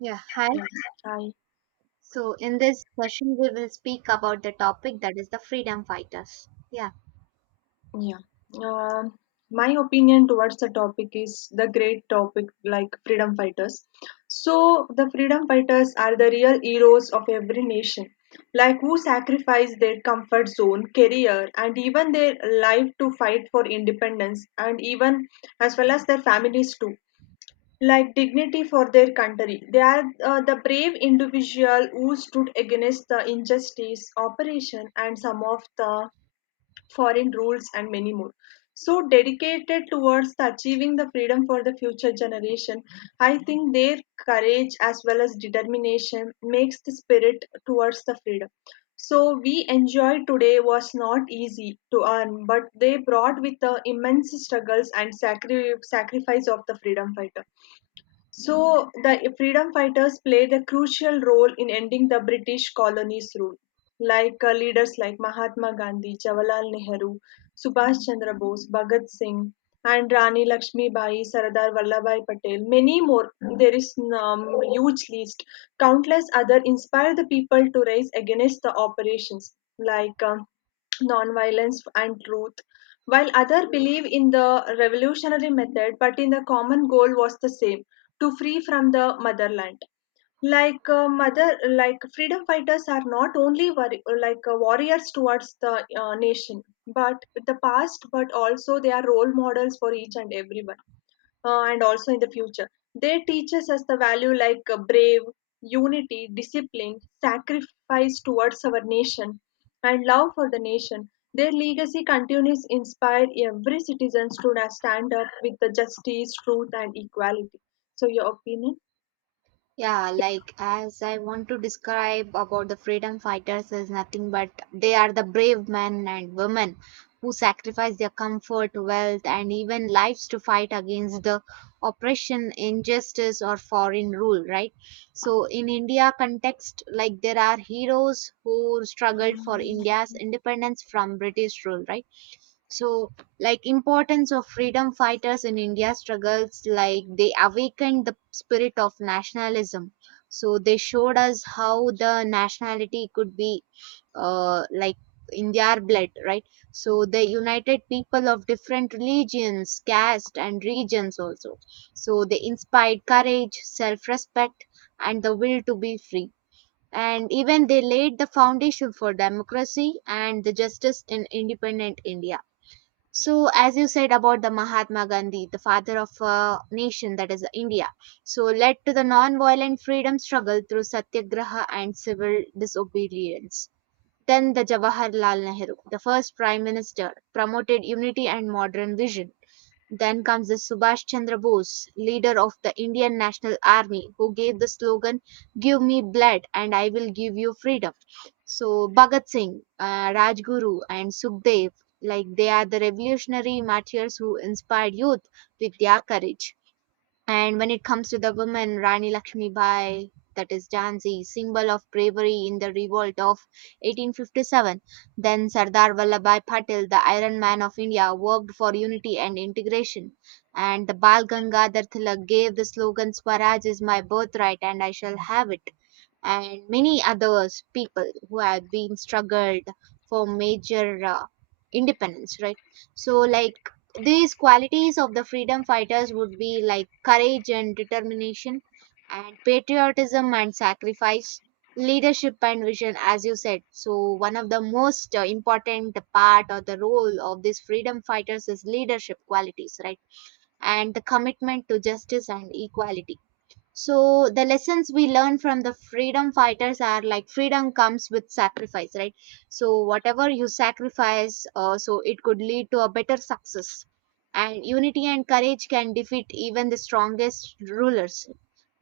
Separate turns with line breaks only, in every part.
Yeah, hi.
Yeah, I
So in this session, we will speak about the topic that is the freedom fighters. Yeah,
yeah. My opinion towards the topic is the great topic like freedom fighters. So the freedom fighters are the real heroes of every nation, like who sacrifice their comfort zone, career, and even their life to fight for independence, and even as well as their families too. Like dignity for their country. They are the brave individual who stood against the injustice, oppression, and some of the foreign rules, and many more. So dedicated towards the achieving the freedom for the future generation, I think their courage as well as determination makes the spirit towards the freedom. So we enjoy today was not easy to earn, but they brought with the immense struggles and sacrifice of the freedom fighter. So the freedom fighters played a crucial role in ending the British colonies' rule, like leaders like Mahatma Gandhi, Jawaharlal Nehru, Subhash Chandra Bose, Bhagat Singh, and Rani Lakshmi Bai, Sardar Vallabhai Patel. Many more. There is huge list. Countless other inspired the people to rise against the operations, like, nonviolence and truth, while others believe in the revolutionary method, but in the common goal was the same to free from the motherland. Like freedom fighters are not only warriors towards the nation, but the past, but also they are role models for each and everyone and also in the future. They teaches us the value like brave, unity, discipline, sacrifice towards our nation, and love for the nation. Their legacy continues to inspire every citizen to stand up with the justice, truth, and equality. So, your opinion?
yeah. Like, as I want to describe about the freedom fighters is nothing but they are the brave men and women who sacrifice their comfort, wealth, and even lives to fight against the oppression, injustice, or foreign rule. Right. So in India context, like there are heroes who struggled for India's independence from British rule. Right. So like, importance of freedom fighters in India struggles, like they awakened the spirit of nationalism. So they showed us how the nationality could be like in their blood, right? So they united people of different religions, caste, and regions also. So they inspired courage, self-respect, and the will to be free. And even they laid the foundation for democracy and the justice in independent India. So as you said about the Mahatma Gandhi, the father of a nation, that is India, so led to the non-violent freedom struggle through Satyagraha and civil disobedience. Then the Jawaharlal Nehru, the first prime minister, promoted unity and modern vision. Then comes the Subhash Chandra Bose, leader of the Indian National Army, who gave the slogan, Give me blood and I will give you freedom. So, Bhagat Singh, Rajguru, and Sukhdev, like they are the revolutionary martyrs who inspired youth with their courage. And when it comes to the women, Rani Lakshmi Bai, that is Jhansi, symbol of bravery in the revolt of 1857. Then Sardar Vallabhbhai Patel, the Iron Man of India, worked for unity and integration. And the Bal Gangadhar Tilak gave the slogan Swaraj is my birthright and I shall have it, and many others people who have been struggled for major independence, right? So like, these qualities of the freedom fighters would be like courage and determination, and patriotism and sacrifice, leadership and vision, as you said. So one of the most important part or the role of these freedom fighters is leadership qualities, right? And the commitment to justice and equality. So the lessons we learn from the freedom fighters are like, freedom comes with sacrifice, right? So whatever you sacrifice, so it could lead to a better success. And unity and courage can defeat even the strongest rulers.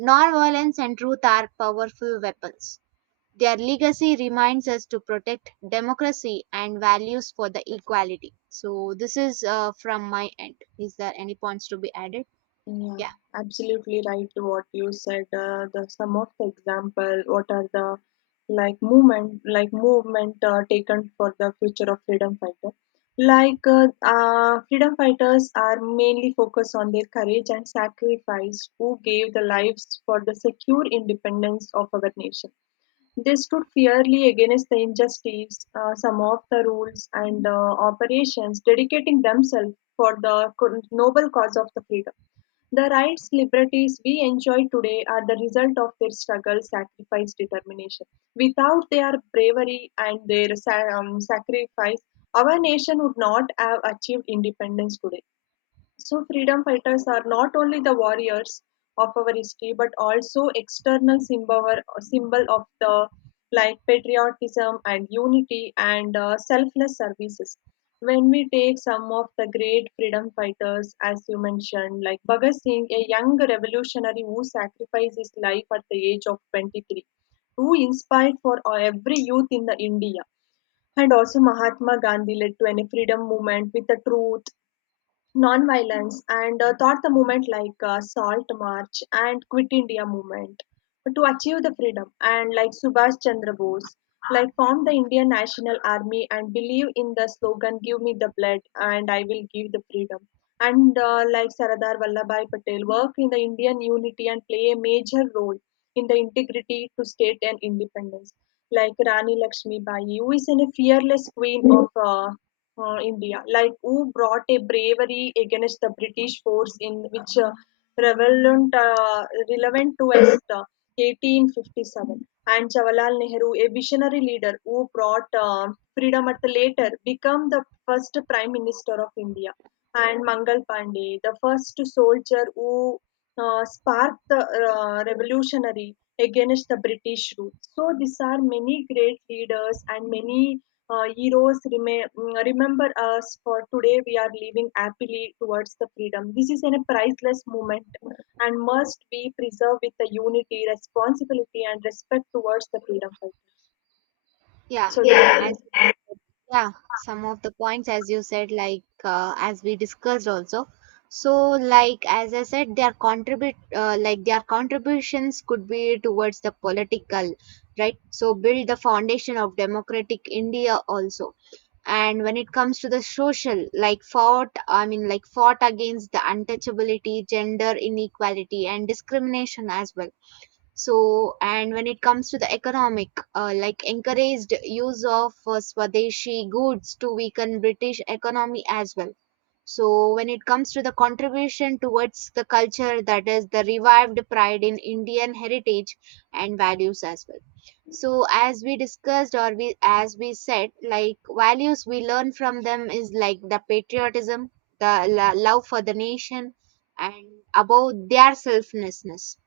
Nonviolence and truth are powerful weapons. Their legacy reminds us to protect democracy and values for the equality. So this is from my end. Is there any points to be added?
Yeah,
Yeah.
absolutely right to what you said. The some of the example, what are the like movement taken for the future of freedom fighter. Like freedom fighters are mainly focused on their courage and sacrifice, who gave the lives for the secure independence of our nation. They stood fiercely against the injustice, some of the rules and operations, dedicating themselves for the noble cause of the freedom. The rights, liberties we enjoy today are the result of their struggle, sacrifice, determination. Without their bravery and their sacrifice, our nation would not have achieved independence today. So, freedom fighters are not only the warriors of our history but also external symbol, symbol of the like patriotism and unity and selfless services. When we take some of the great freedom fighters, as you mentioned, like Bhagat Singh, a young revolutionary who sacrificed his life at the age of 23, who inspired for every youth in the India. And also Mahatma Gandhi led to a freedom movement with the truth, non-violence and taught the movement like salt march and Quit India movement to achieve the freedom. And like Subhash Chandra Bose like formed the Indian National Army and believe in the slogan, give me the blood and I will give the freedom. And like Sardar Vallabhai Patel worked in the Indian unity and play a major role in the integrity to state and independence. Like Rani Lakshmi Bai, who is in a fearless queen of India, like who brought a bravery against the British force in which relevant, uh, relevant to us 1857. And Jawaharlal Nehru, a visionary leader who brought freedom at the later, become the first prime minister of India. And Mangal Pandey, the first soldier who sparked the revolutionary against the British rule. So these are many great leaders and many uh, heroes remember us for today we are living happily towards the freedom. This is a priceless moment and must be preserved with the unity, responsibility, and respect towards the freedom fighter.
Yeah,
So Yeah.
as
that
yeah, some of the points as you said, like as we discussed also. So, like as I said, their contribute like their contributions could be towards the political, right? So build the foundation of democratic India also. And when it comes to the social, like fought, I mean, like fought against the untouchability, gender inequality, and discrimination as well. So, and when it comes to the economic, like encouraged use of Swadeshi goods to weaken British economy as well. So when it comes to the contribution towards the culture, that is the revived pride in Indian heritage and values as well. So as we discussed, or we, as we said, like values we learn from them is like the patriotism, the love for the nation, and above their selflessness.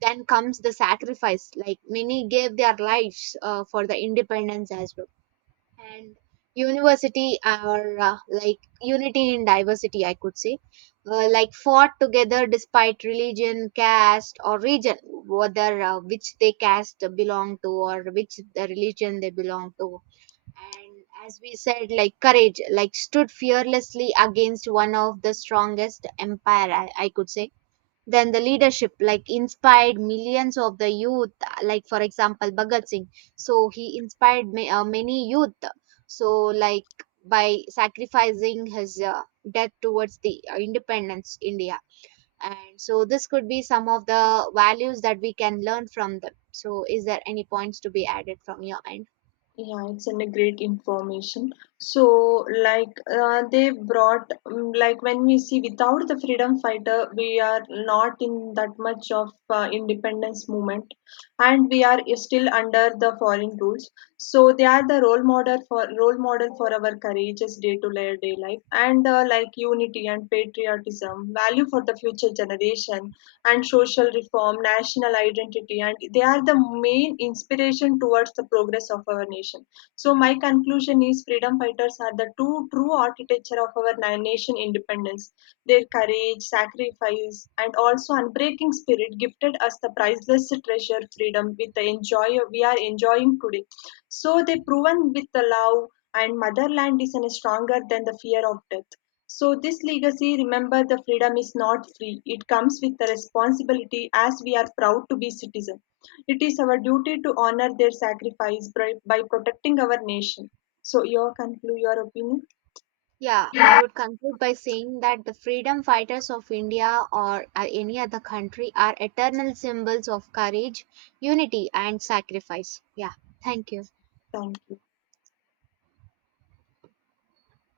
Then comes the sacrifice, like many gave their lives for the independence as well. And university are like unity in diversity, I could say. Like fought together despite religion, caste, or region, whether which they caste belong to or which the religion they belong to. And as we said, like courage, like stood fearlessly against one of the strongest empire, I could say. Then the leadership, like inspired millions of the youth, like for example Bhagat Singh. So he inspired many youth. So like, by sacrificing his death towards the independence India. And so this could be some of the values that we can learn from them. So is there any points to be added from your end?
Yeah, it's a great information. So like they brought like when we see without the freedom fighter, we are not in that much of independence movement, and we are still under the foreign rules. So they are the role model for our courageous day to day life and like unity and patriotism, value for the future generation and social reform, national identity, and they are the main inspiration towards the progress of our nation. So my conclusion is freedom fighters are the two true architecture of our nation independence. Their courage, sacrifice, and also breaking spirit gifted us the priceless treasure freedom with the enjoy we are enjoying today. So they proven with the love and motherland is an stronger than the fear of death. So this legacy remember the freedom is not free, it comes with the responsibility. As we are proud to be citizen, it is our duty to honor their sacrifice by protecting our nation. So your conclude your opinion.
Yeah, I would conclude by saying that the freedom fighters of India or any other country are eternal symbols of courage, unity, and sacrifice. Yeah, thank you.
Thank you.